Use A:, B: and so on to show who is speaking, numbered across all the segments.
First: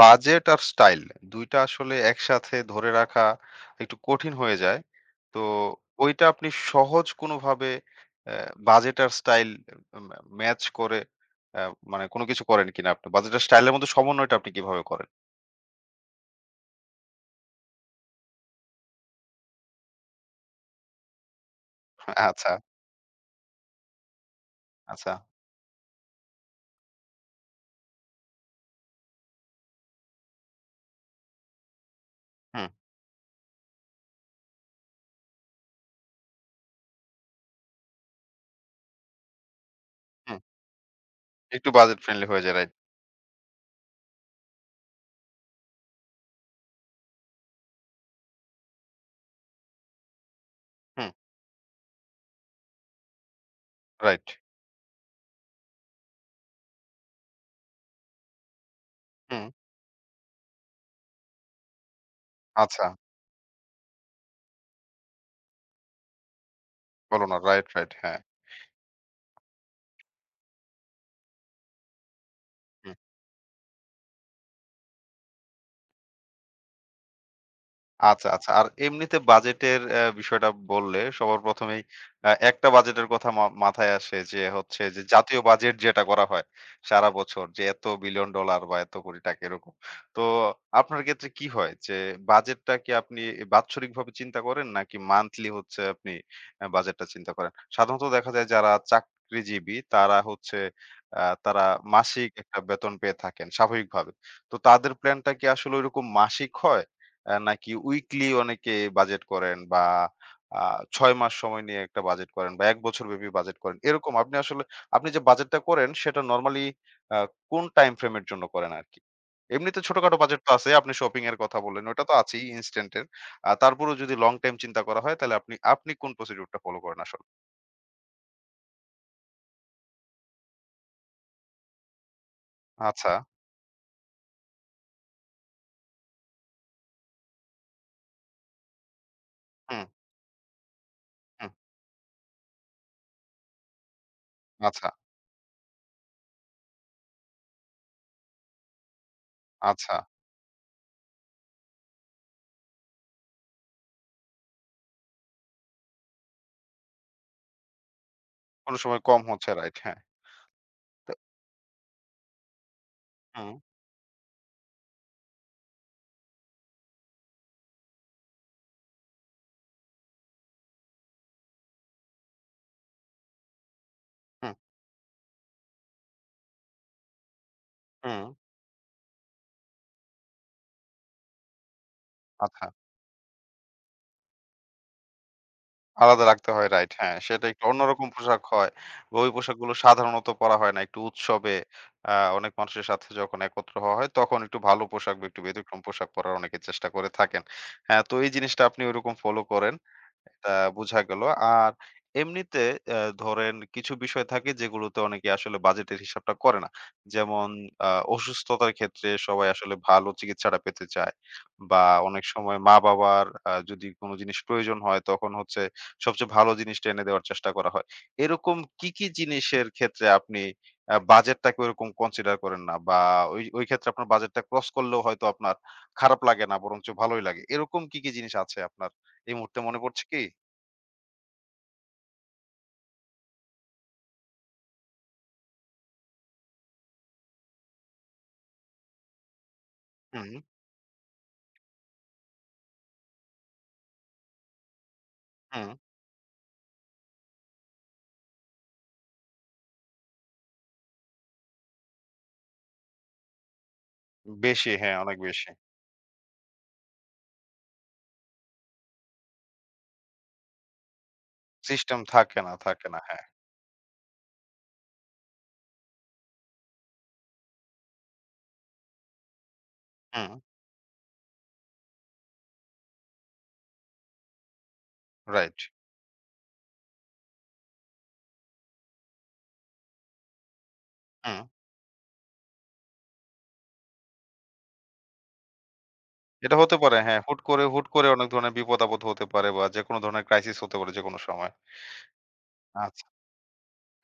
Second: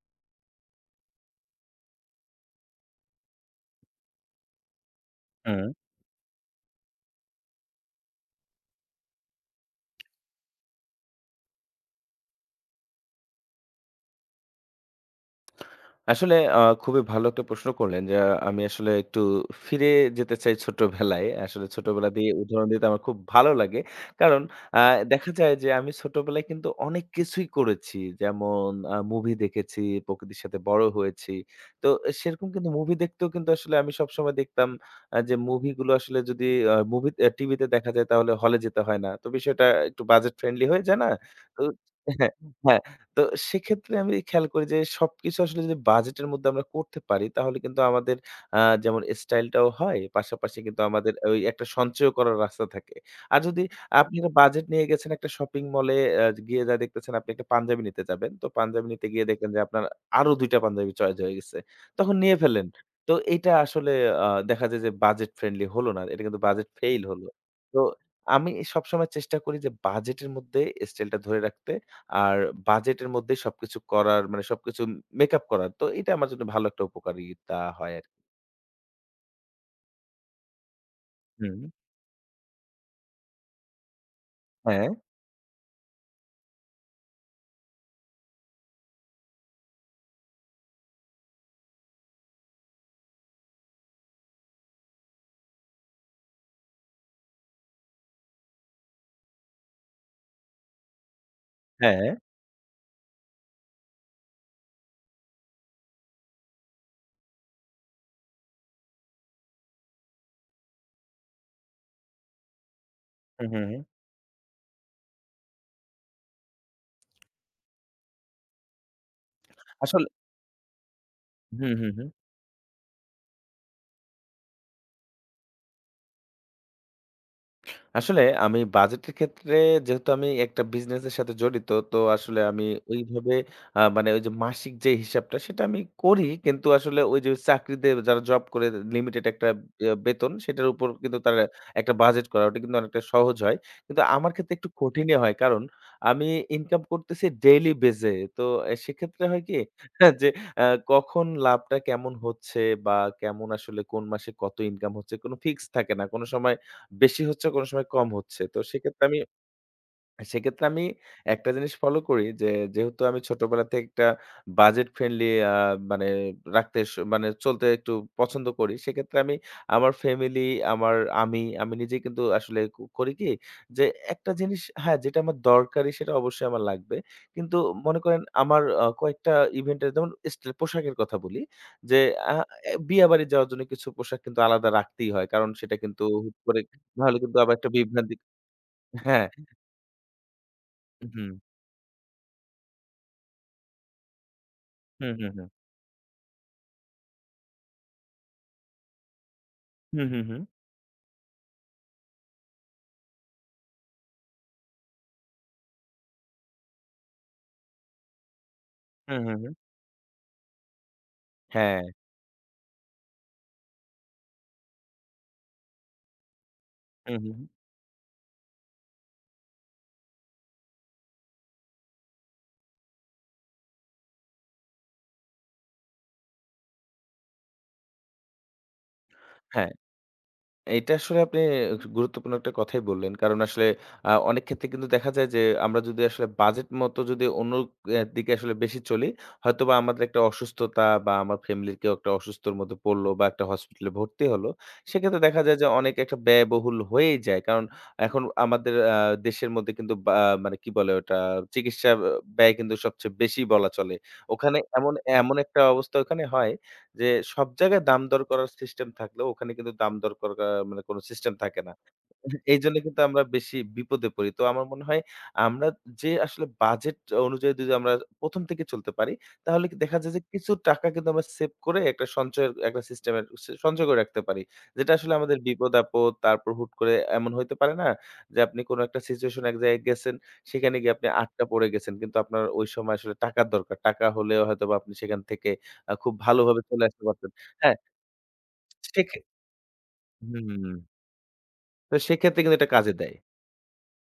A: Budget আর style ২ টা আসলে একসাথে ধরে রাখা একটু কঠিন হয়ে যায়। তো
B: হুম।
A: ওইটা আপনি সহজ কোনোভাবে অ্যা বাজেট আর স্টাইল ম্যাচ করে অ্যা মানে কোনো কিছু করেন কিনা আপনি? বাজেট আর স্টাইল এর মধ্যে সমন্বয়টা আপনি কিভাবে করেন?
B: আসলে খুবই ভালো একটা প্রশ্ন করলেন যে আমি আসলে একটু ফিরে যেতে চাই ছোটবেলায়। আসলে ছোটবেলা দিয়ে
A: আচ্ছা,
B: উদাহরণ দিতে আমার খুব ভালো লাগে। কারণ আ
A: আচ্ছা।
B: দেখা যায় যে আমি ছোটবেলায় কিন্তু অনেক কিছুই করেছি। যেমন মুভি দেখেছি, প্রকৃতির সাথে বড় হয়েছি। তো সেরকম
A: হুম,
B: কিন্তু মুভি দেখতেও কিন্তু আসলে আমি সবসময় দেখতাম যে মুভিগুলো আসলে যদি আ মুভি আ টিভিতে দেখা যায় তাহলে হলে যেতে হয় না। তো বিষয়টা একটু বাজেট
A: হুম।
B: ফ্রেন্ডলি হয়ে যায় না? তো
A: একটু বাজেট ফ্রেন্ডলি
B: হ্যাঁ,
A: হয়ে যায়, রাইট।
B: হ্যাঁ। তো সেক্ষেত্রে আমি খেয়াল করি যে সবকিছু আসলে যদি বাজেটের মধ্যে আমরা করতে পারি তাহলে কিন্তু আমাদের আ যেমন স্টাইলটাও হয়, পাশাপাশি কিন্তু
A: হুম,
B: আমাদের ওই একটা সঞ্চয় করার রাস্তা থাকে। আর যদি আপনি
A: রাইট।
B: একটা বাজেট নিয়ে গেছেন একটা শপিং মলে গিয়ে যা দেখতেছেন আপনি একটা পাঞ্জাবি নিতে যাবেন। তো পাঞ্জাবি নিতে গিয়ে
A: হুম,
B: দেখলেন যে আপনার আরো ২ টা পাঞ্জাবি চয়েস হয়ে গেছে। তখন নিয়ে ফেললেন।
A: আচ্ছা।
B: তো এটা আসলে দেখা যায় যে বাজেট ফ্রেন্ডলি হলো না। এটা কিন্তু বাজেট ফেইল
A: বলো
B: হলো।
A: না। রাইট,
B: তো
A: রাইট। হ্যাঁ।
B: আমি সবসময় চেষ্টা করি যে বাজেটের মধ্যে স্টাইলটা ধরে রাখতে। আর
A: হুম।
B: বাজেটের মধ্যেই সবকিছু করার মানে সবকিছু মেকআপ করার। তো এটা আমার জন্য ভালো একটা উপকারিতা হয় আরকি।
A: আচ্ছা, আচ্ছা। আর এমনিতে বাজেটের বিষয়টা বললে সবার
B: হুম।
A: ১ম এই একটা বাজেটের কথা মাথায় আসে যে হচ্ছে
B: হ্যাঁ,
A: যে জাতীয় বাজেট যেটা করা হয় সারা বছর যে এত বিলিয়ন ডলার বা এত কোটি টাকা এরকম। তো আপনার ক্ষেত্রে কি হয় যে বাজেটটা কি আপনি বাৎসরিকভাবে চিন্তা করেন নাকি মান্থলি হচ্ছে আপনি বাজেটটা চিন্তা করেন? সাধারণত দেখা যায় যারা চাকরিজীবী তারা হচ্ছে অ্যা তারা
B: হ্যাঁ।
A: মাসিক একটা বেতন পেয়ে থাকেন স্বাভাবিকভাবে। তো তাদের প্ল্যানটা কি আসলে ঐরকম মাসিক হয়? নাকি উইকলি অনেকে বাজেট করেন বা আ ৬ মাস সময় নিয়ে একটা বাজেট করেন বা ১ বছর ব্যাপী
B: হুম,
A: বাজেট
B: হুম,
A: করেন।
B: হুম।
A: এরকম আপনি আসলে আপনি যে বাজেটটা করেন সেটা নরমালি আ কোন টাইম ফ্রেম এর জন্য করেন আরকি? এমনিতে
B: আসলে
A: ছোটখাটো বাজেট তো আছে। আপনি শপিং এর কথা
B: হুম,
A: বললেন,
B: হুম,
A: ওটা
B: হুম।
A: তো আছেই ইনস্ট্যান্ট এর। তারপরেও যদি লং টাইম চিন্তা করা হয় তাহলে আপনি আপনি কোন প্রসিডিউর টা ফলো করেন আসলে?
B: আসলে আমি বাজেটের ক্ষেত্রে, যেহেতু আমি একটা বিজনেসের সাথে জড়িত, তো আসলে আমি
A: আচ্ছা।
B: ওইভাবে মানে ওই যে মাসিক যে হিসাবটা সেটা আমি করি। কিন্তু আসলে ওই যে চাকরিতে যারা জব করে লিমিটেড একটা
A: হুম,
B: বেতন সেটার উপর কিন্তু তারা
A: হুম।
B: একটা বাজেট করা, ওটা কিন্তু অনেকটা সহজ হয়। কিন্তু আমার ক্ষেত্রে একটু
A: আচ্ছা,
B: কঠিনই হয়। কারণ আমি ইনকাম করতেছি ডেইলি বেস এ। তো সেক্ষেত্রে হয় কি
A: আচ্ছা।
B: যে আ কখন লাভটা কেমন হচ্ছে বা কেমন, আসলে কোন মাসে কত ইনকাম হচ্ছে কোন ফিক্স থাকে না। কোন সময় বেশি হচ্ছে, কোনো সময় কম হচ্ছে। তো
A: কোন সময়
B: সেক্ষেত্রে আমি
A: কম হচ্ছে রাইট, হ্যাঁ।
B: সেক্ষেত্রে আমি
A: তো
B: একটা জিনিস ফলো করি যে, যেহেতু আমি
A: হুম,
B: ছোটবেলা থেকে একটা বাজেট ফ্রেন্ডলি মানে রাখতে স মানে চলতে একটু পছন্দ করি। সেক্ষেত্রে আমি আমার ফ্যামিলি, আমার আমি নিজেই কিন্তু আসলে করি কি যে, একটা
A: হুম,
B: জিনিস, হ্যাঁ, যেটা আমার দরকারি সেটা অবশ্যই আমার লাগবে। কিন্তু মনে করেন
A: হুম।
B: আমার কয়েকটা ইভেন্টের, যেমন স্টাইল পোশাকের কথা বলি যে, আ
A: আচ্ছা।
B: এ বিয়াবাড়ি যাওয়ার জন্য কিছু পোশাক কিন্তু আলাদা রাখতেই হয়। কারণ সেটা কিন্তু
A: আলাদা
B: হুট
A: রাখতে
B: করে
A: হয় রাইট। হ্যাঁ,
B: নাহলে কিন্তু
A: সেটা
B: আবার
A: একটু
B: একটা
A: অন্যরকম
B: বিভ্রান্তি
A: পোশাক হয়। বা
B: হ্যাঁ,
A: ওই পোশাকগুলো সাধারণত পরা হয় না। একটু
B: হুম।
A: উৎসবে আ অনেক মানুষের সাথে যখন একত্র হওয়া হয় তখন একটু ভালো
B: হুম,
A: পোশাক বা
B: হুম,
A: একটু
B: হুম।
A: ব্যতিক্রম পোশাক পরার অনেকে চেষ্টা করে থাকেন। হ্যাঁ, তো এই জিনিসটা আপনি ওইরকম ফলো করেন।
B: হুম, হুম, হুম।
A: এটা বুঝা গেল। আর এমনিতে ধরেন কিছু বিষয় থাকে যেগুলোতে অনেকে আসলে বাজেটের হিসাবটা করে না। যেমন আ অসুস্থতার ক্ষেত্রে
B: হুম, হুম,
A: সবাই
B: হুম।
A: আসলে ভালো চিকিৎসাটা পেতে চায়। বা
B: হ্যাঁ।
A: অনেক সময় মা-বাবার যদি কোনো জিনিস প্রয়োজন হয় তখন হচ্ছে সবচেয়ে ভালো জিনিসটা এনে
B: হুম,
A: দেওয়ার
B: হুম, হুম।
A: চেষ্টা করা হয়। এরকম কি, কি জিনিসের ক্ষেত্রে আপনি বাজেটটাকে ওরকম কনসিডার করেন না? বা ওই ক্ষেত্রে আপনার বাজেটটা ক্রস করলেও হয়তো আপনার খারাপ লাগে না বরঞ্চ ভালোই লাগে। এরকম কি, কি জিনিস আছে আপনার এই মুহূর্তে
B: হ্যাঁ,
A: মনে পড়ছে কি?
B: এটা আসলে আপনি গুরুত্বপূর্ণ একটা কথাই বললেন। কারণ আসলে অনেক ক্ষেত্রে কিন্তু দেখা যায় যে আমরা যদি আসলে বাজেট মতো যদি অন্য দিকে আসলে বেশি চলি, হয়তোবা আমাদের একটা
A: হুম,
B: অসুস্থতা বা আমার ফ্যামিলির কেউ একটা অসুস্থর মধ্যে পড়লো বা একটা হসপিটালে ভর্তি হলো। সেক্ষেত্রে দেখা যায় যে
A: হুম।
B: অনেক একটা ব্যয়বহুল হয়েই যায়। কারণ এখন আমাদের দেশের মধ্যে কিন্তু বা মানে কি বলে ওটা, চিকিৎসা ব্যয় কিন্তু সবচেয়ে বেশি বলা চলে। ওখানে
A: বেশি
B: এমন
A: হ্যাঁ, অনেক
B: এমন
A: বেশি।
B: একটা অবস্থা ওখানে হয় যে সব জায়গায় দাম দর করার সিস্টেম থাকলেও ওখানে কিন্তু দাম দর করার মানে কোনো সিস্টেম থাকে না।
A: সিস্টেম থাকে না,
B: এইজন্য
A: থাকে না।
B: কিন্তু আমরা
A: হ্যাঁ।
B: বেশি বিপদে পড়ি। তো আমার মনে হয় আমরা যে আসলে বাজেট অনুযায়ী যদি আমরা প্রথম থেকে চলতে পারি, তাহলে কি দেখা যায় যে
A: হুম,
B: কিছু টাকা কিন্তু আমরা সেভ করে একটা সঞ্চয়ের একটা সিস্টেমের সঞ্চয় করে রাখতে পারি। যেটা আসলে আমাদের
A: রাইট।
B: বিপদ-আপদ তারপর হুট করে এমন হইতে পারে না যে আপনি কোনো একটা সিচুয়েশন এক জায়গায় গেছেন, সেখানে গিয়ে আপনি
A: হুম।
B: আটকা পড়ে গেছেন। কিন্তু আপনার ওই সময় আসলে টাকার দরকার। টাকা হলেও হয়তোবা আপনি সেখান থেকে খুব
A: এটা
B: ভালোভাবে
A: হতে
B: চলে
A: পারে
B: আসতে
A: হ্যাঁ,
B: পারতেন।
A: হুট করে
B: হ্যাঁ,
A: হুট করে অনেক ধরনের বিপদ-আপদ
B: সেক্ষে
A: হতে পারে বা যেকোনো ধরনের ক্রাইসিস হতে
B: হুম,
A: পারে যেকোনো সময়।
B: তো সেক্ষেত্রে কিন্তু এটা কাজে
A: আচ্ছা।
B: দেয়।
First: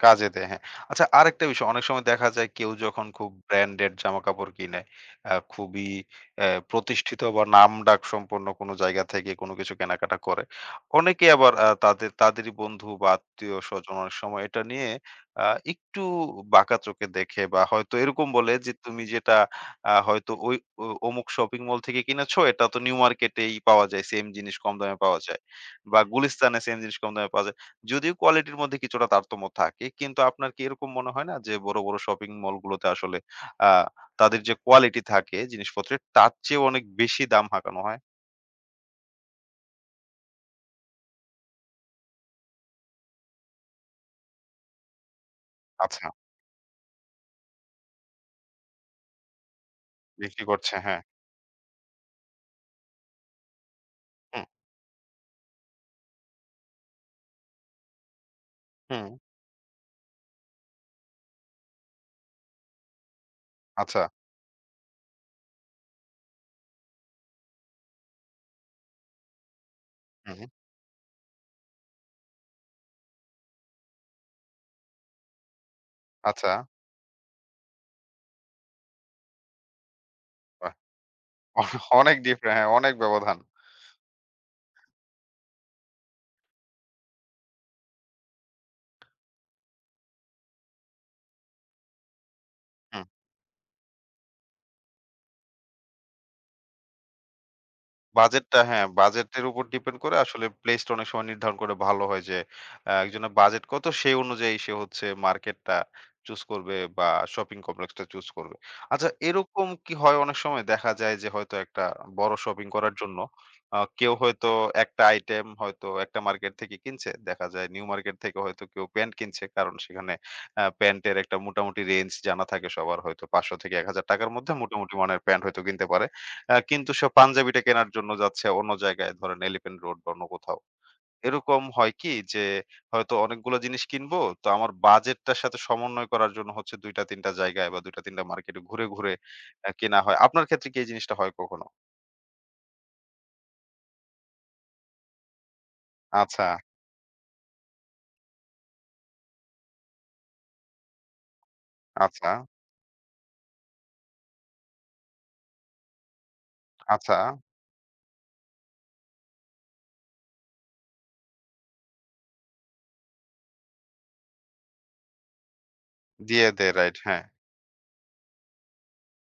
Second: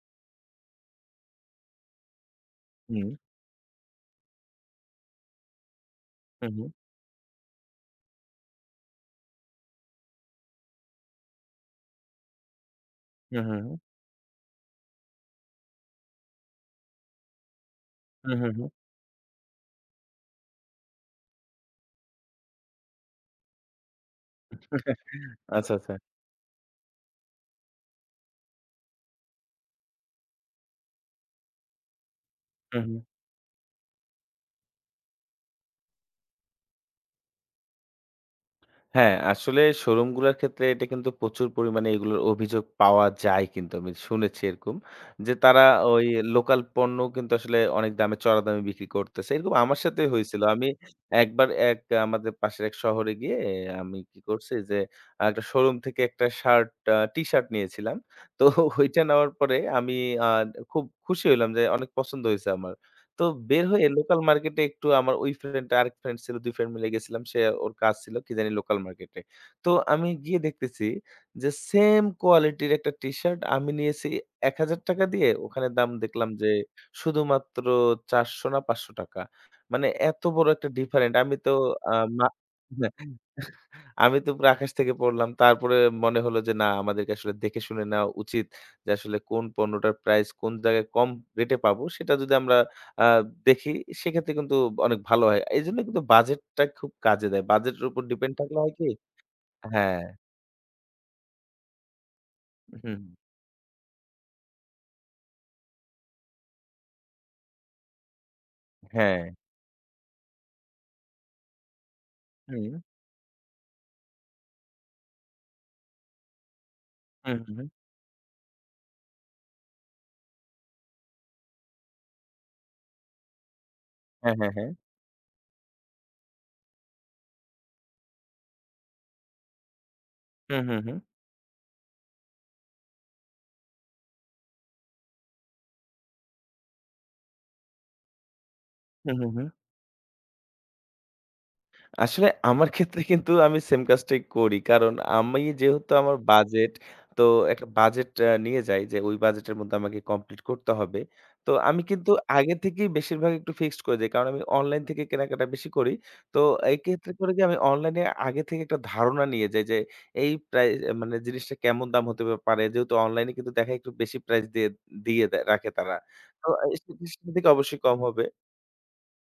A: কাজে দেয়, হ্যাঁ। আচ্ছা আরেকটা বিষয় অনেক সময় দেখা যায় কেউ যখন
B: হুম,
A: খুব ব্র্যান্ডেড জামাকাপড় কিনে, খুবই
B: হু, হু,
A: প্রতিষ্ঠিত বা নামডাক সম্পন্ন কোনো জায়গা থেকে কোনো কিছু কেনাকাটা করে। অনেকে আবার তাদেরই বন্ধু বা
B: হু, হু,
A: আত্মীয়স্বজন অনেক সময় এটা নিয়ে আ একটু বাঁকা চোখে দেখে বা হয়তো এরকম
B: হু, হু,
A: বলে
B: হু,
A: যে, "তুমি যেটা হয়তো ওই অমুক শপিং মল থেকে কিনেছো, এটা তো নিউ মার্কেটেই পাওয়া যায়, সেম জিনিস কম দামে পাওয়া যায়।
B: আচ্ছা, আচ্ছা।
A: বা গুলিস্তানে সেম জিনিস কম দামে পাওয়া যায়।" যদিও কোয়ালিটির মধ্যে কিছুটা তারতম্য থাকে, কিন্তু আপনার কি এরকম মনে হয় না যে বড়, বড় শপিং
B: হু,
A: মলগুলোতে
B: হু।
A: আসলে আ তাদের যে কোয়ালিটি থাকে জিনিসপত্রের তার চেয়েও অনেক বেশি দাম হাঁকানো হয়?
B: হ্যাঁ, আসলে শোরুমগুলোর ক্ষেত্রে এটা কিন্তু প্রচুর পরিমাণে এগুলোর অভিযোগ পাওয়া যায় কিন্তু আমি শুনেছি এরকম। যে তারা
A: আচ্ছা,
B: ওই লোকাল পণ্য কিন্তু আসলে অনেক দামে চড়া দামে বিক্রি করতেছে। এরকম আমার সাথেই হয়েছিল।
A: বিক্রি
B: আমি
A: করছে হ্যাঁ।
B: একবার এক আমাদের পাশের এক শহরে গিয়ে আমি কি
A: হুম,
B: করছি যে একটা শোরুম থেকে একটা শার্ট আ টি-শার্ট নিয়েছিলাম। তো ওইটা
A: হুম,
B: নেওয়ার পরে আমি আ খুব খুশি হইলাম যে অনেক পছন্দ হইছে আমার। তো বের হয়ে
A: আচ্ছা,
B: লোকাল মার্কেটে একটু আমার ওই ফ্রেন্ড আরেক ফ্রেন্ড ছিল, ২ ফ্রেন্ড মিলে গেছিলাম। সে ওর কাজ ছিল কি জানি লোকাল মার্কেটে। তো আমি গিয়ে
A: হুম,
B: দেখতেছি যে সেম কোয়ালিটির একটা টি-শার্ট আমি নিয়েছি ৳১,০০০ দিয়ে, ওখানে দাম দেখলাম যে
A: আচ্ছা।
B: শুধুমাত্র ৳৪০০ না ৳৫০০, মানে এত বড় একটা
A: বাহ!
B: ডিফারেন্ট আমি তো আ
A: অনেক
B: মা
A: ডিফারে হ্যাঁ, অনেক
B: হ্যাঁ,
A: ব্যবধান।
B: আমি তো পুরা আকাশ থেকে পড়লাম। তারপরে মনে হলো যে না, আমাদেরকে আসলে দেখে শুনে নেওয়া উচিত। যে আসলে কোন পণ্যটার প্রাইস কোন জায়গায় কম রেটে পাবো সেটা যদি আমরা
A: হুম।
B: আ দেখি, সেক্ষেত্রে কিন্তু অনেক ভালো হয়। এজন্য কিন্তু বাজেটটা খুব কাজে দেয়। বাজেটের উপর ডিপেন্ড
A: বাজেটটা
B: থাকলে হয়
A: হ্যাঁ,
B: কি
A: বাজেটের উপর ডিপেন্ড
B: হ্যাঁ,
A: করে আসলে প্লেসটা অনেক সময় নির্ধারণ করে ভালো হয় যে,
B: হুম,
A: একজনের বাজেট কত সেই অনুযায়ী সে হচ্ছে মার্কেটটা চুজ করবে বা শপিং কমপ্লেক্সটা চুজ করবে। আচ্ছা
B: হ্যাঁ,
A: এরকম কি হয় অনেক সময় দেখা যায় যে হয়তো একটা বড় শপিং
B: হুম,
A: করার জন্য কেউ হয়তো একটা আইটেম হয়তো একটা মার্কেট থেকে কিনছে।
B: হুম,
A: দেখা
B: হুম,
A: যায়
B: হুম।
A: নিউ মার্কেট থেকে হয়তো কেউ প্যান্ট কিনছে। কারণ সেখানে প্যান্টের একটা মোটামুটি রেঞ্জ জানা থাকে সবার হয়তো ৳৫০০ থেকে ৳১,০০০ র
B: হ্যাঁ,
A: মধ্যে
B: হ্যাঁ, হ্যাঁ।
A: মোটামুটি মানের প্যান্ট হয়তো কিনতে পারে। কিন্তু সে পাঞ্জাবিটা কেনার জন্য যাচ্ছে অন্য জায়গায় ধরেন এলিফ্যান্ট রোড বা অন্য কোথাও।
B: হুম, হুম, হুম।
A: এরকম হয় কি যে হয়তো অনেকগুলো জিনিস কিনবো তো আমার বাজেটটার সাথে সমন্বয় করার জন্য হচ্ছে ২ টা ৩ টা জায়গায় বা ২ টা ৩ টা মার্কেটে ঘুরে, ঘুরে
B: হুম, হুম, হুম।
A: কেনা হয়। আপনার ক্ষেত্রে কি এই জিনিসটা হয় কখনো?
B: আসলে আমার ক্ষেত্রে কিন্তু আমি সেম কাজটাই করি। কারণ আমি যেহেতু আমার
A: আচ্ছা,
B: বাজেট, তো একটা বাজেট নিয়ে যাই যে ওই বাজেটের মধ্যে আমাকে কমপ্লিট করতে হবে। তো আমি কিন্তু
A: আচ্ছা,
B: আগে থেকেই বেশিরভাগ একটু ফিক্সড করে দেই। কারণ আমি অনলাইন থেকে কেনাকাটা বেশি করি। তো এক্ষেত্রে
A: আচ্ছা।
B: করে যে আমি অনলাইনে আগে থেকে একটা ধারণা নিয়ে যাই যে এই প্রাই মানে জিনিসটা কেমন দাম হতে পারে। যেহেতু অনলাইনে কিন্তু দেখা একটু বেশি প্রাইস দিয়ে দিয়ে দে রাখে তারা। তো
A: দিয়ে দেয় রাইট হ্যাঁ।
B: থেকে অবশ্যই কম হবে।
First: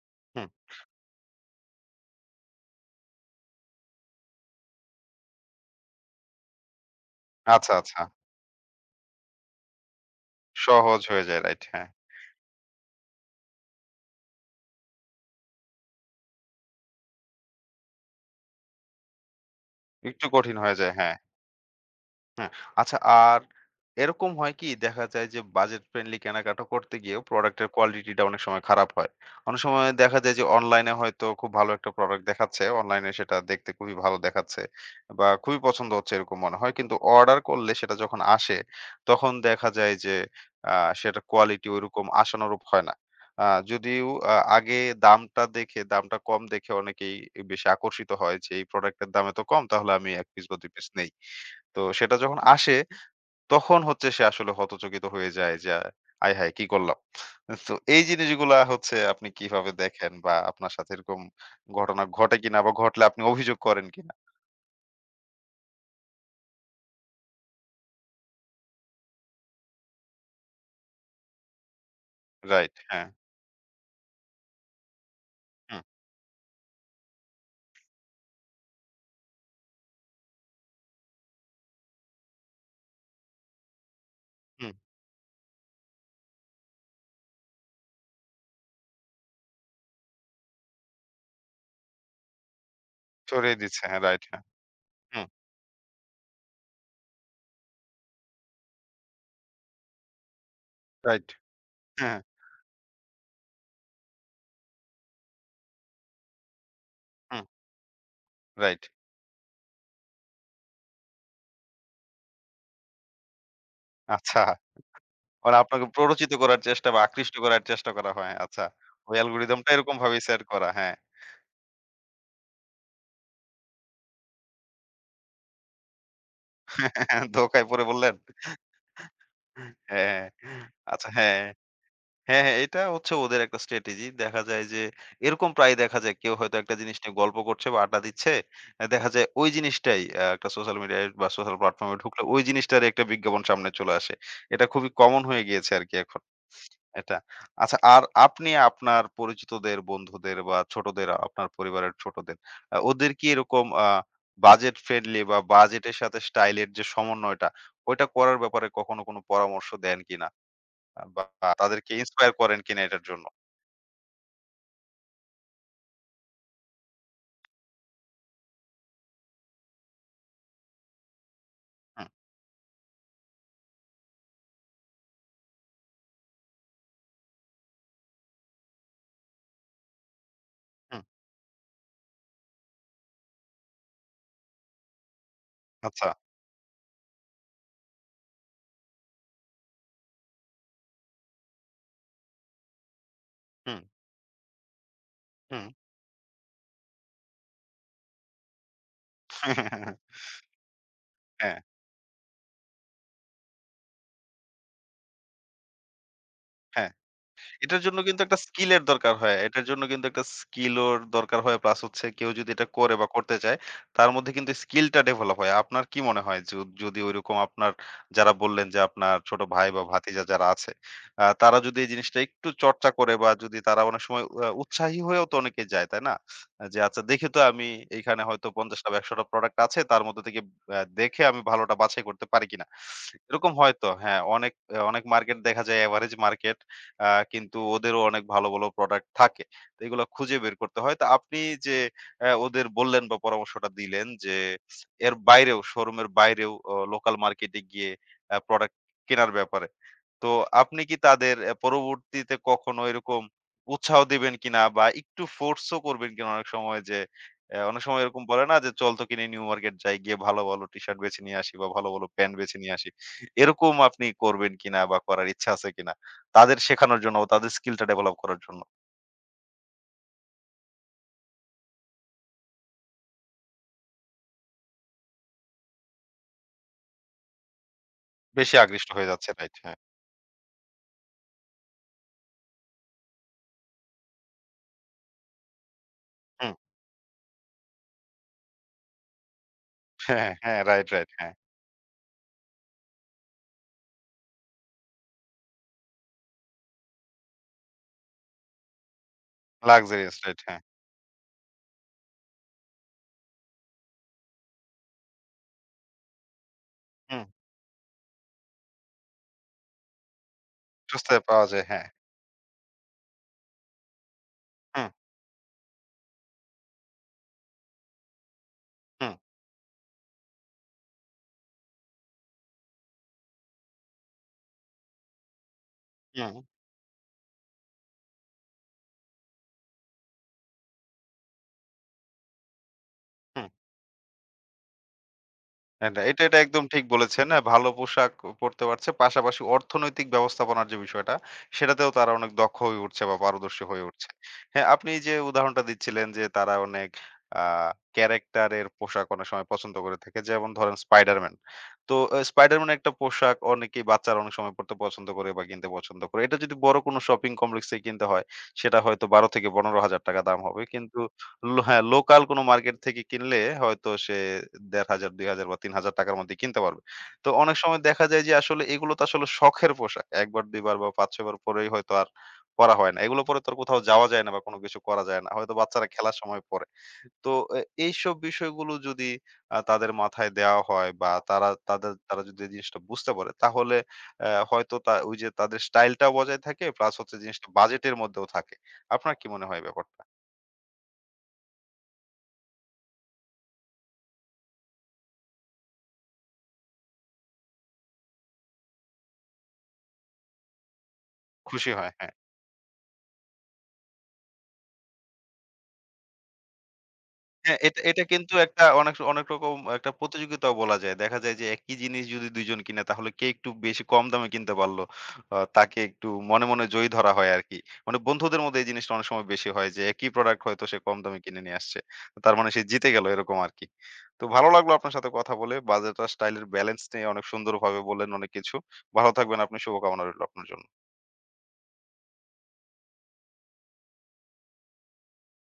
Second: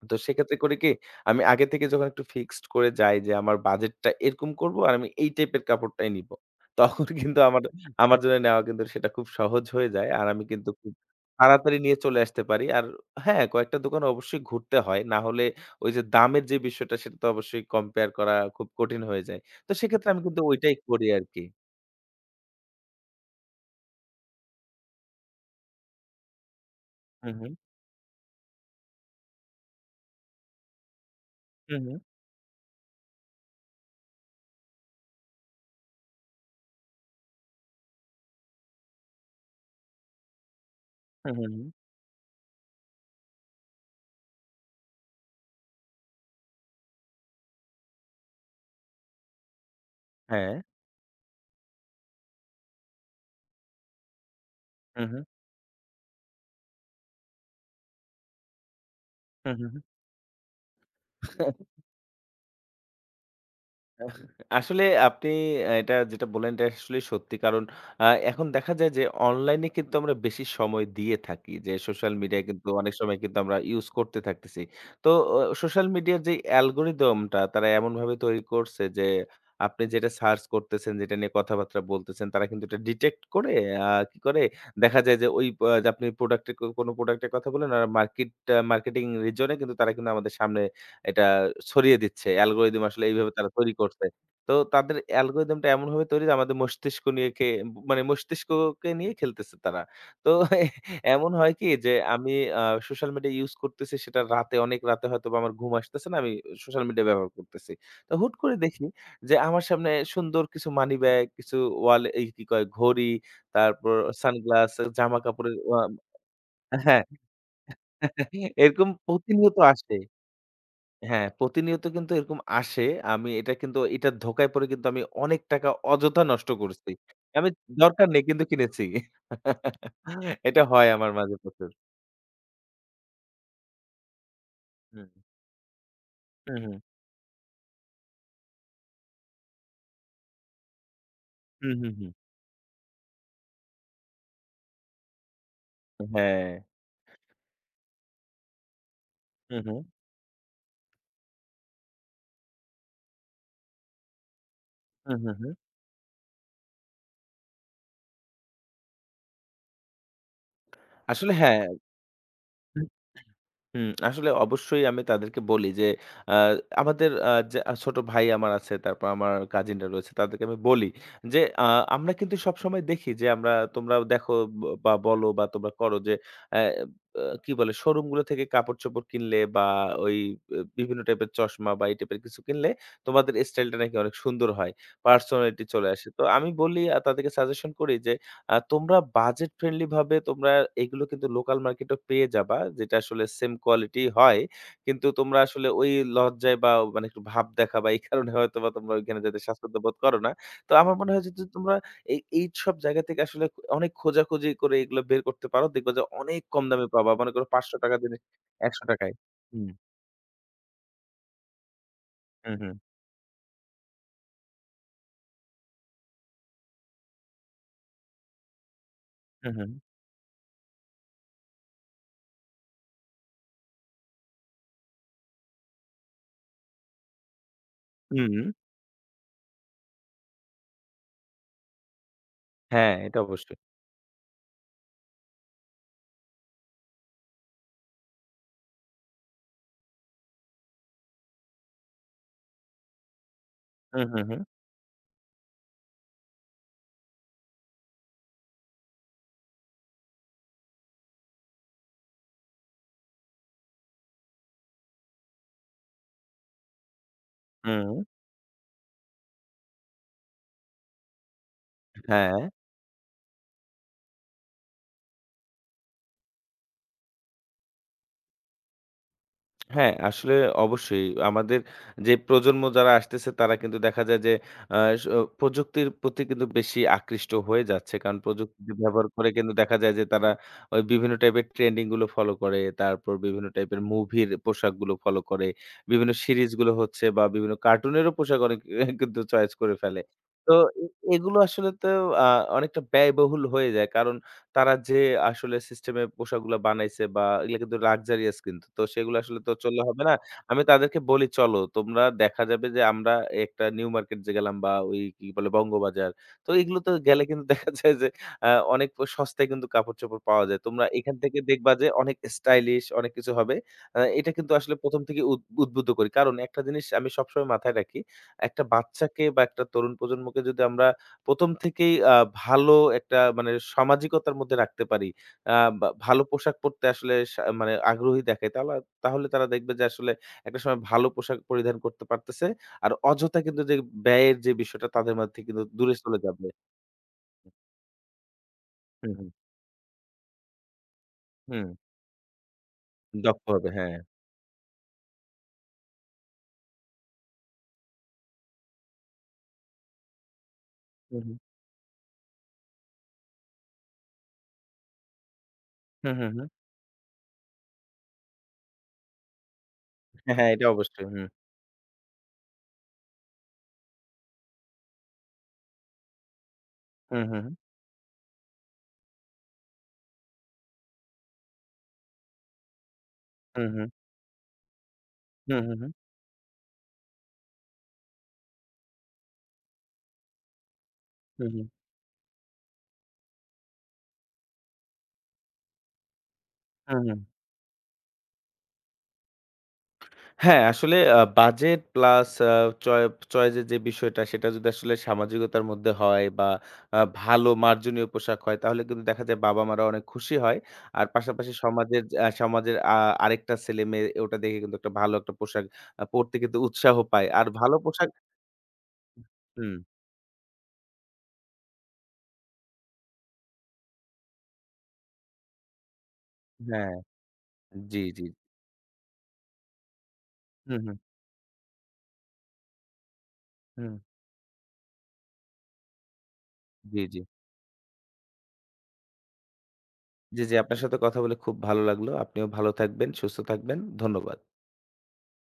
B: তো
A: হুম।
B: সেক্ষেত্রে করি কি, আমি আগে থেকে যখন একটু ফিক্সড করে যাই যে আমার বাজেটটা এরকম করব আর আমি এই টাইপের কাপড়টাই নিবো। তখন কিন্তু আমার
A: আচ্ছা, আচ্ছা।
B: আমার জন্য নেওয়া কিন্তু সেটা খুব সহজ হয়ে যায়। আর আমি কিন্তু খুব
A: সহজ হয়ে যায় রাইট
B: তাড়াতাড়ি
A: হ্যাঁ।
B: নিয়ে চলে আসতে পারি। আর হ্যাঁ, কয়েকটা দোকান অবশ্যই ঘুরতে হয়। না হলে ওই যে দামের যে বিষয়টা সেটা তো অবশ্যই কম্পেয়ার করা খুব কঠিন হয়ে যায়। তো সেক্ষেত্রে আমি
A: একটু
B: কিন্তু
A: কঠিন
B: ওইটাই
A: হয়ে যায়
B: করি
A: হ্যাঁ।
B: আরকি।
A: হ্যাঁ, আচ্ছা আর এরকম হয় কি দেখা যায় যে বাজেট ফ্রেন্ডলি কেনাকাটা করতে গিয়েও
B: হু, হু।
A: প্রোডাক্টের কোয়ালিটিটা অনেক সময় খারাপ হয়। অনেক সময় দেখা যায় যে অনলাইনে হয়তো খুব ভালো
B: হু,
A: একটা
B: হু।
A: প্রোডাক্ট দেখাচ্ছে, অনলাইনে সেটা দেখতে খুবই ভালো দেখাচ্ছে বা খুবই পছন্দ হচ্ছে এরকম মনে হয়। কিন্তু অর্ডার করলে সেটা যখন আসে তখন দেখা যায় যে আ সেটার
B: হু, হু, হু।
A: কোয়ালিটি ঐরকম আশানুরূপ হয় না। আ যদিও আগে দামটা দেখে দামটা কম দেখে অনেকেই বেশি আকর্ষিত হয় যে এই প্রোডাক্টের দাম এত কম তাহলে আমি ১ পিস
B: হ্যাঁ।
A: বা ২ পিস নেই। তো সেটা যখন আসে, তখন হচ্ছে সে আসলে হতচকিত
B: হু, হু।
A: হয়ে যায় যে, "আয় হায়! কি করলাম?" তো এই জিনিসগুলা হচ্ছে আপনি
B: হু, হু,
A: কিভাবে
B: হু।
A: দেখেন? বা আপনার সাথে এরকম ঘটনা ঘটে কিনা? বা ঘটলে আপনি অভিযোগ করেন কিনা?
B: আসলে আপনি এটা যেটা বললেন, এটা আসলেই সত্যি। কারণ এখন দেখা যায় যে অনলাইনে কিন্তু আমরা বেশি সময় দিয়ে থাকি। যে সোশ্যাল মিডিয়ায় কিন্তু
A: রাইট,
B: অনেক
A: হ্যাঁ।
B: সময় কিন্তু আমরা ইউজ করতে থাকতেছি। তো
A: হুম,
B: সোশ্যাল মিডিয়ার যে অ্যালগরিদমটা তারা এমনভাবে তৈরি করছে যে আপনি যেটা সার্চ করতেছেন, যেটা নিয়ে কথাবার্তা বলতেছেন, তারা কিন্তু এটা ডিটেক্ট করে কি করে
A: হুম।
B: দেখা যায় যে ওই প আপনি প্রোডাক্টের, কোনো প্রোডাক্টের কথা বললেন আর মার্কেটিং রিজন এ কিন্তু তারা কিন্তু আমাদের সামনে এটা ছড়িয়ে দিচ্ছে। অ্যালগরিদম আসলে এইভাবে তারা
A: সরিয়ে
B: তৈরি
A: দিচ্ছে। হ্যাঁ,
B: করছে।
A: রাইট, হ্যাঁ।
B: তো তাদের
A: হুম,
B: অ্যালগরিদমটা এমনভাবে তৈরি যে আমাদের মস্তিষ্ক নিয়ে খে মানে মস্তিষ্ককে নিয়ে খেলতেছে তারা। তো
A: রাইট।
B: এমন হয় কি যে
A: হ্যাঁ,
B: আমি আ সোশ্যাল মিডিয়া ইউজ করতেছি, সেটা রাতে অনেক রাতে হয়তোবা আমার ঘুম আসতেছে না। আমি সোশ্যাল মিডিয়া ব্যবহার
A: হুম,
B: করতেছি। তো হুট করে
A: রাইট।
B: দেখি যে আমার সামনে সুন্দর কিছু মানি ব্যাগ, কিছু ওয়ালে এই কি কয় ঘড়ি, তারপর
A: আচ্ছা।
B: সানগ্লাস, জামা
A: মানে
B: কাপড়ের ওয়া
A: আপনাকে প্ররোচিত করার চেষ্টা বা
B: হ্যাঁ,
A: আকৃষ্ট করার চেষ্টা করা হয়। আচ্ছা।
B: এরকম
A: ওই
B: প্রতিনিয়ত
A: অ্যালগরিদমটা এরকম
B: আসে।
A: ভাবেই সেট করা। হ্যাঁ।
B: হ্যাঁ, প্রতিনিয়ত কিন্তু এরকম আসে। আমি এটা কিন্তু এটার ধোঁকায় পড়ে কিন্তু আমি অনেক টাকা অযথা নষ্ট করছি। আমি
A: ধোঁকায় পড়ে
B: দরকার
A: বললেন?
B: নেই কিন্তু কিনেছি।
A: হ্যাঁ।
B: এটা হয়
A: আচ্ছা,
B: আমার মাঝে
A: হ্যাঁ।
B: প্রচুর।
A: হ্যাঁ, হ্যাঁ, এটা হচ্ছে ওদের একটা স্ট্র্যাটেজি। দেখা যায় যে
B: হুম,
A: এরকম প্রায়ই দেখা যায় কেউ
B: হুম,
A: হয়তো একটা
B: হুম,
A: জিনিস নিয়ে গল্প করছে বা আড্ডা দিচ্ছে। দেখা যায় ওই জিনিসটাই একটা সোশ্যাল মিডিয়ায় বা সোশ্যাল
B: হুম,
A: প্ল্যাটফর্ম
B: হুম,
A: এ
B: হুম।
A: ঢুকলে ওই জিনিসটারই একটা বিজ্ঞাপন সামনে চলে আসে। এটা খুবই কমন হয়ে গিয়েছে আরকি এখন
B: হ্যাঁ।
A: এটা। আচ্ছা আর আপনি আপনার
B: হুম,
A: পরিচিতদের,
B: হুম,
A: বন্ধুদের বা ছোটদের আপনার পরিবারের ছোটদের ওদের কি এরকম বাজেট
B: হুম,
A: ফ্রেন্ডলি
B: হুম,
A: বা
B: হুম।
A: বাজেটের সাথে স্টাইল এর যে সমন্বয়টা ওইটা করার ব্যাপারে কখনো কোনো পরামর্শ দেন কিনা? বা
B: আসলে হ্যাঁ।
A: তাদেরকে ইন্সপায়ার করেন কিনা এটার জন্য।
B: হুম, আসলে অবশ্যই আমি তাদেরকে বলি যে আ আমাদের আ যে আ ছোট ভাই আমার আছে, তারপর আমার কাজিনরা রয়েছে, তাদেরকে আমি বলি যে,
A: হুম,
B: আমরা কিন্তু সবসময় দেখি যে তোমরা দেখো ব বা বলো বা তোমরা করো যে অ্যা আ কি বলে শোরুমগুলো থেকে কাপড়-চোপড় কিনলে বা ওই এ
A: হুম।
B: বিভিন্ন টাইপের চশমা বা এই টাইপের কিছু কিনলে তোমাদের স্টাইলটা নাকি অনেক সুন্দর হয়। পার্সোনালিটি চলে
A: আচ্ছা।
B: আসে। তো আমি বলি তাদেরকে সাজেশন করি যে তোমরা বাজেট ফ্রেন্ডলি ভাবে তোমরা এগুলো কিন্তু লোকাল মার্কেটেও পেয়ে যাবা। যেটা আসলে সেম
A: হুম,
B: কোয়ালিটি হয়। কিন্তু তোমরা
A: হুম।
B: আসলে ওই লজ্জায় বা মানে একটু ভাব দেখা বা এই কারণে হয়তোবা তোমরা ওইখানে যেতে স্বাচ্ছন্দ্য বোধ করো না। তো আমার মনে হয় যে যদি
A: হ্যাঁ,
B: তোমরা এইসব জায়গা থেকে আসলে অনেক খোঁজাখুঁজি করে এগুলো বের করতে পারো, দেখবা যে অনেক কম দামে
A: হ্যাঁ।
B: পাবা। মনে করো
A: এটার জন্য
B: ৳৫০০ জিনিস
A: কিন্তু একটা স্কিলের
B: ৳১০০ য়।
A: দরকার হয়। এটার
B: হুম,
A: জন্য কিন্তু একটা স্কিলওর দরকার হয়। প্লাস হচ্ছে কেউ যদি
B: হুম,
A: এটা
B: হুম,
A: করে বা করতে চায়, তার মধ্যে কিন্তু স্কিলটা ডেভেলপ হয়। আপনার কি মনে হয় যদি ঐরকম আপনার যারা বললেন যে আপনার ছোট ভাই
B: হুম,
A: বা ভাতিজা যারা আছে, তারা যদি এই জিনিসটা একটু চর্চা করে বা যদি তারা অনেক সময় উৎসাহী হয়েও তো অনেকে যায়, তাই না? যে আচ্ছা দেখি তো আমি এইখানে
B: হুম, হুম,
A: হয়তো ৫০ টা বা ১০০ টা প্রোডাক্ট আছে তার মধ্যে থেকে দেখে আমি ভালোটা বাছাই করতে পারি কিনা?
B: হ্যাঁ, এটা
A: এরকম
B: অবশ্যই।
A: হয়তো হ্যাঁ, অনেক অনেক মার্কেট দেখা যায় এভারেজ মার্কেট আ কিন্তু ওদেরও অনেক ভালো, ভালো প্রোডাক্ট থাকে। তো এগুলা খুঁজে বের করতে হয়। তো আপনি যে ওদের বললেন বা পরামর্শটা দিলেন
B: হুম, হুম,
A: যে
B: হুম,
A: এর বাইরেও শোরুমের বাইরেও লোকাল মার্কেটে গিয়ে প্রোডাক্ট কেনার ব্যাপারে। তো আপনি কি তাদের পরবর্তীতে কখনো এরকম উৎসাহ দিবেন কিনা বা একটু ফোর্সও করবেন কিনা অনেক সময় যে অনেক
B: হুম,
A: সময় এরকম বলে না যে, "চল তোকে নিয়ে নিউ মার্কেট যাই, গিয়ে ভালো, ভালো টি-শার্ট বেছে নিয়ে আসি বা ভালো, ভালো প্যান্ট
B: হ্যাঁ।
A: বেছে নিয়ে আসি।" এরকম আপনি করবেন কিনা বা করার ইচ্ছা আছে কিনা? তাদের শেখানোর জন্য ও তাদের স্কিলটা ডেভেলপ করার জন্য।
B: হ্যাঁ, আসলে অবশ্যই। আমাদের যে প্রজন্ম যারা আসতেছে তারা কিন্তু দেখা যায় যে প্রযুক্তির প্রতি কিন্তু বেশি আকৃষ্ট হয়ে যাচ্ছে। কারণ
A: বেশি
B: প্রযুক্তি
A: আকৃষ্ট
B: ব্যবহার
A: হয়ে যাচ্ছে।
B: করে কিন্তু
A: রাইট, হ্যাঁ।
B: দেখা যায় যে তারা ওই বিভিন্ন টাইপের ট্রেন্ডিং গুলো ফলো করে। তারপর বিভিন্ন টাইপের মুভির পোশাকগুলো ফলো করে। বিভিন্ন
A: হুম।
B: সিরিজগুলো হচ্ছে বা বিভিন্ন কার্টুনেরও পোশাক অনেক কিন্তু চয়েস করে ফেলে।
A: হ্যাঁ,
B: তো
A: হ্যাঁ,
B: এ
A: রাইট, রাইট, হ্যাঁ।
B: এগুলো আসলে তো আ অনেকটা ব্যয়বহুল হয়ে যায়। কারণ তারা যে আসলে সিস্টেমে পোশাকগুলা বানাইছে বা এগুলা কিন্তু luxurious কিন্তু। তো সেগুলো আসলে তো চললে হবে না।
A: লাক্সারিয়াস রাইট, হ্যাঁ।
B: আমি তাদেরকে বলি, "চলো তোমরা দেখা যাবে যে আমরা একটা নিউ মার্কেট যে গেলাম বা ওই কি বলে বঙ্গবাজার। তো এগুলোতে
A: হুম।
B: গেলে কিন্তু দেখা যায় যে আ অনেক প সস্তায় কিন্তু কাপড়-চোপড় পাওয়া যায়। তোমরা
A: বুঝতে
B: এখান থেকে
A: পাওয়া যায়,
B: দেখবা
A: হ্যাঁ।
B: যে অনেক স্টাইলিশ অনেক কিছু হবে।" এটা কিন্তু আসলে
A: হুম,
B: প্রথম থেকেই উদ্বুদ্ধ করি। কারণ একটা জিনিস আমি সবসময় মাথায় রাখি। একটা
A: হুম,
B: বাচ্চাকে বা একটা তরুণ প্রজন্মকে যদি আমরা ১ম থেকেই ভালো একটা মানে সামাজিকতার মধ্যে রাখতে পারি। আ বা ভালো
A: হুম,
B: পোশাক পরতে আসলে মানে আগ্রহী দেখাই। তাহলে তাহলে তারা দেখবে যে আসলে একটা সময় ভালো পোশাক পরিধান করতে পারতেছে। আর অযথা
A: হুম।
B: কিন্তু যে ব্যয়ের যে বিষয়টা তাদের মধ্যে কিন্তু
A: হ্যাঁ,
B: দূরে
A: না,
B: চলে
A: এটা
B: যাবে।
A: একদম ঠিক বলেছেন। ভালো পোশাক পরতে পারছে।
B: হুম, হুম,
A: পাশাপাশি অর্থনৈতিক ব্যবস্থাপনার যে বিষয়টা,
B: হুম।
A: সেটাতেও তারা অনেক দক্ষ হয়ে উঠছে বা
B: দক্ষ
A: পারদর্শী
B: হবে,
A: হয়ে
B: হ্যাঁ।
A: উঠছে। হ্যাঁ, আপনি যে উদাহরণটা দিচ্ছিলেন যে তারা অনেক আ ক্যারেক্টার এর পোশাক অনেক সময় পছন্দ করে থাকে। যেমন ধরেন
B: হুম,
A: স্পাইডারম্যান।
B: হুম।
A: তো স্পাইডারম্যানের একটা পোশাক অনেকেই বাচ্চারা অনেক সময় পড়তে পছন্দ করে বা কিনতে পছন্দ
B: হুম,
A: করে।
B: হুম,
A: এটা
B: হুম।
A: যদি বড় কোনো শপিং কমপ্লেক্স থেকে কিনতে হয়, সেটা হয়তো ৳১২,০০০-৳১৫,০০০
B: হ্যাঁ,
A: দাম
B: হ্যাঁ,
A: হবে।
B: এটা
A: কিন্তু
B: অবশ্যই। হুম।
A: হ্যাঁ, লোকাল কোনো মার্কেট থেকে কিনলে হয়তো সে ১,৫০০ ৳২,০০০ বা ৳৩,০০০ র মধ্যে কিনতে পারবে।
B: হুম,
A: তো
B: হুম, হুম।
A: অনেক সময় দেখা যায় যে আসলে এগুলো তো আসলে শখের পোশাক। ১ বার ২ বার বা ৫-৬ বার পরেই হয়তো আর পরা হয় না। এগুলো পরে তো আর
B: হুম,
A: কোথাও
B: হুম।
A: যাওয়া যায় না বা কোনো কিছু করা যায় না। হয়তো
B: হুম, হুম,
A: বাচ্চারা
B: হুম।
A: খেলার সময় পরে। তো এইসব বিষয়গুলো যদি তাদের মাথায় দেওয়া হয় বা
B: হুম,
A: তারা
B: হুম।
A: তাদের তারা যদি এই জিনিসটা বুঝতে পারে তাহলে হয়তো ওই যে তাদের স্টাইলটাও বজায় থাকে প্লাস
B: হুম,
A: হচ্ছে
B: হুম।
A: জিনিসটা বাজেটের মধ্যেও থাকে। আপনার কি মনে হয় ব্যাপারটা?
B: হ্যাঁ, আসলে বাজেট প্লাস আ চয় চয়েস এর যে বিষয়টা সেটা যদি আসলে সামাজিকতার মধ্যে হয় বা ভালো মার্জনীয় পোশাক হয় তাহলে কিন্তু দেখা যায় বাবা-মারা অনেক খুশি হয়। আর পাশাপাশি
A: খুশি হয়, হ্যাঁ।
B: সমাজের আরেকটা ছেলে-মেয়ে ওটা দেখে কিন্তু একটা ভালো একটা পোশাক পড়তে কিন্তু উৎসাহ পায়। আর
A: হ্যাঁ,
B: ভালো
A: এটা এটা
B: পোশাক
A: কিন্তু একটা অনেক অনেক রকম
B: হুম,
A: একটা প্রতিযোগিতাও বলা যায়। দেখা যায় যে একই জিনিস যদি ২ জন কিনে তাহলে কে একটু বেশি কম দামে কিনতে পারল, তাকে একটু মনে জয়ী
B: হ্যাঁ,
A: ধরা হয় আরকি। মানে
B: জি, জি।
A: বন্ধুদের মধ্যে এই জিনিসটা অনেক সময় বেশি হয় যে একই প্রোডাক্ট হয়তো সে
B: হুম,
A: কম
B: হুম,
A: দামে কিনে নিয়ে আসছে। তার মানে সে জিতে গেল এরকম আরকি।
B: হুম।
A: তো ভালো লাগলো আপনার সাথে কথা বলে। বাজেট আর স্টাইল এর ব্যালেন্স
B: জি,
A: নিয়ে
B: জি।
A: অনেক সুন্দরভাবে বললেন অনেক কিছু। ভালো থাকবেন আপনি। শুভকামনা রইল
B: জি,
A: আপনার
B: জি।
A: জন্য।
B: আপনার সাথে কথা বলে খুব ভালো লাগলো। আপনিও ভালো থাকবেন, সুস্থ থাকবেন। ধন্যবাদ।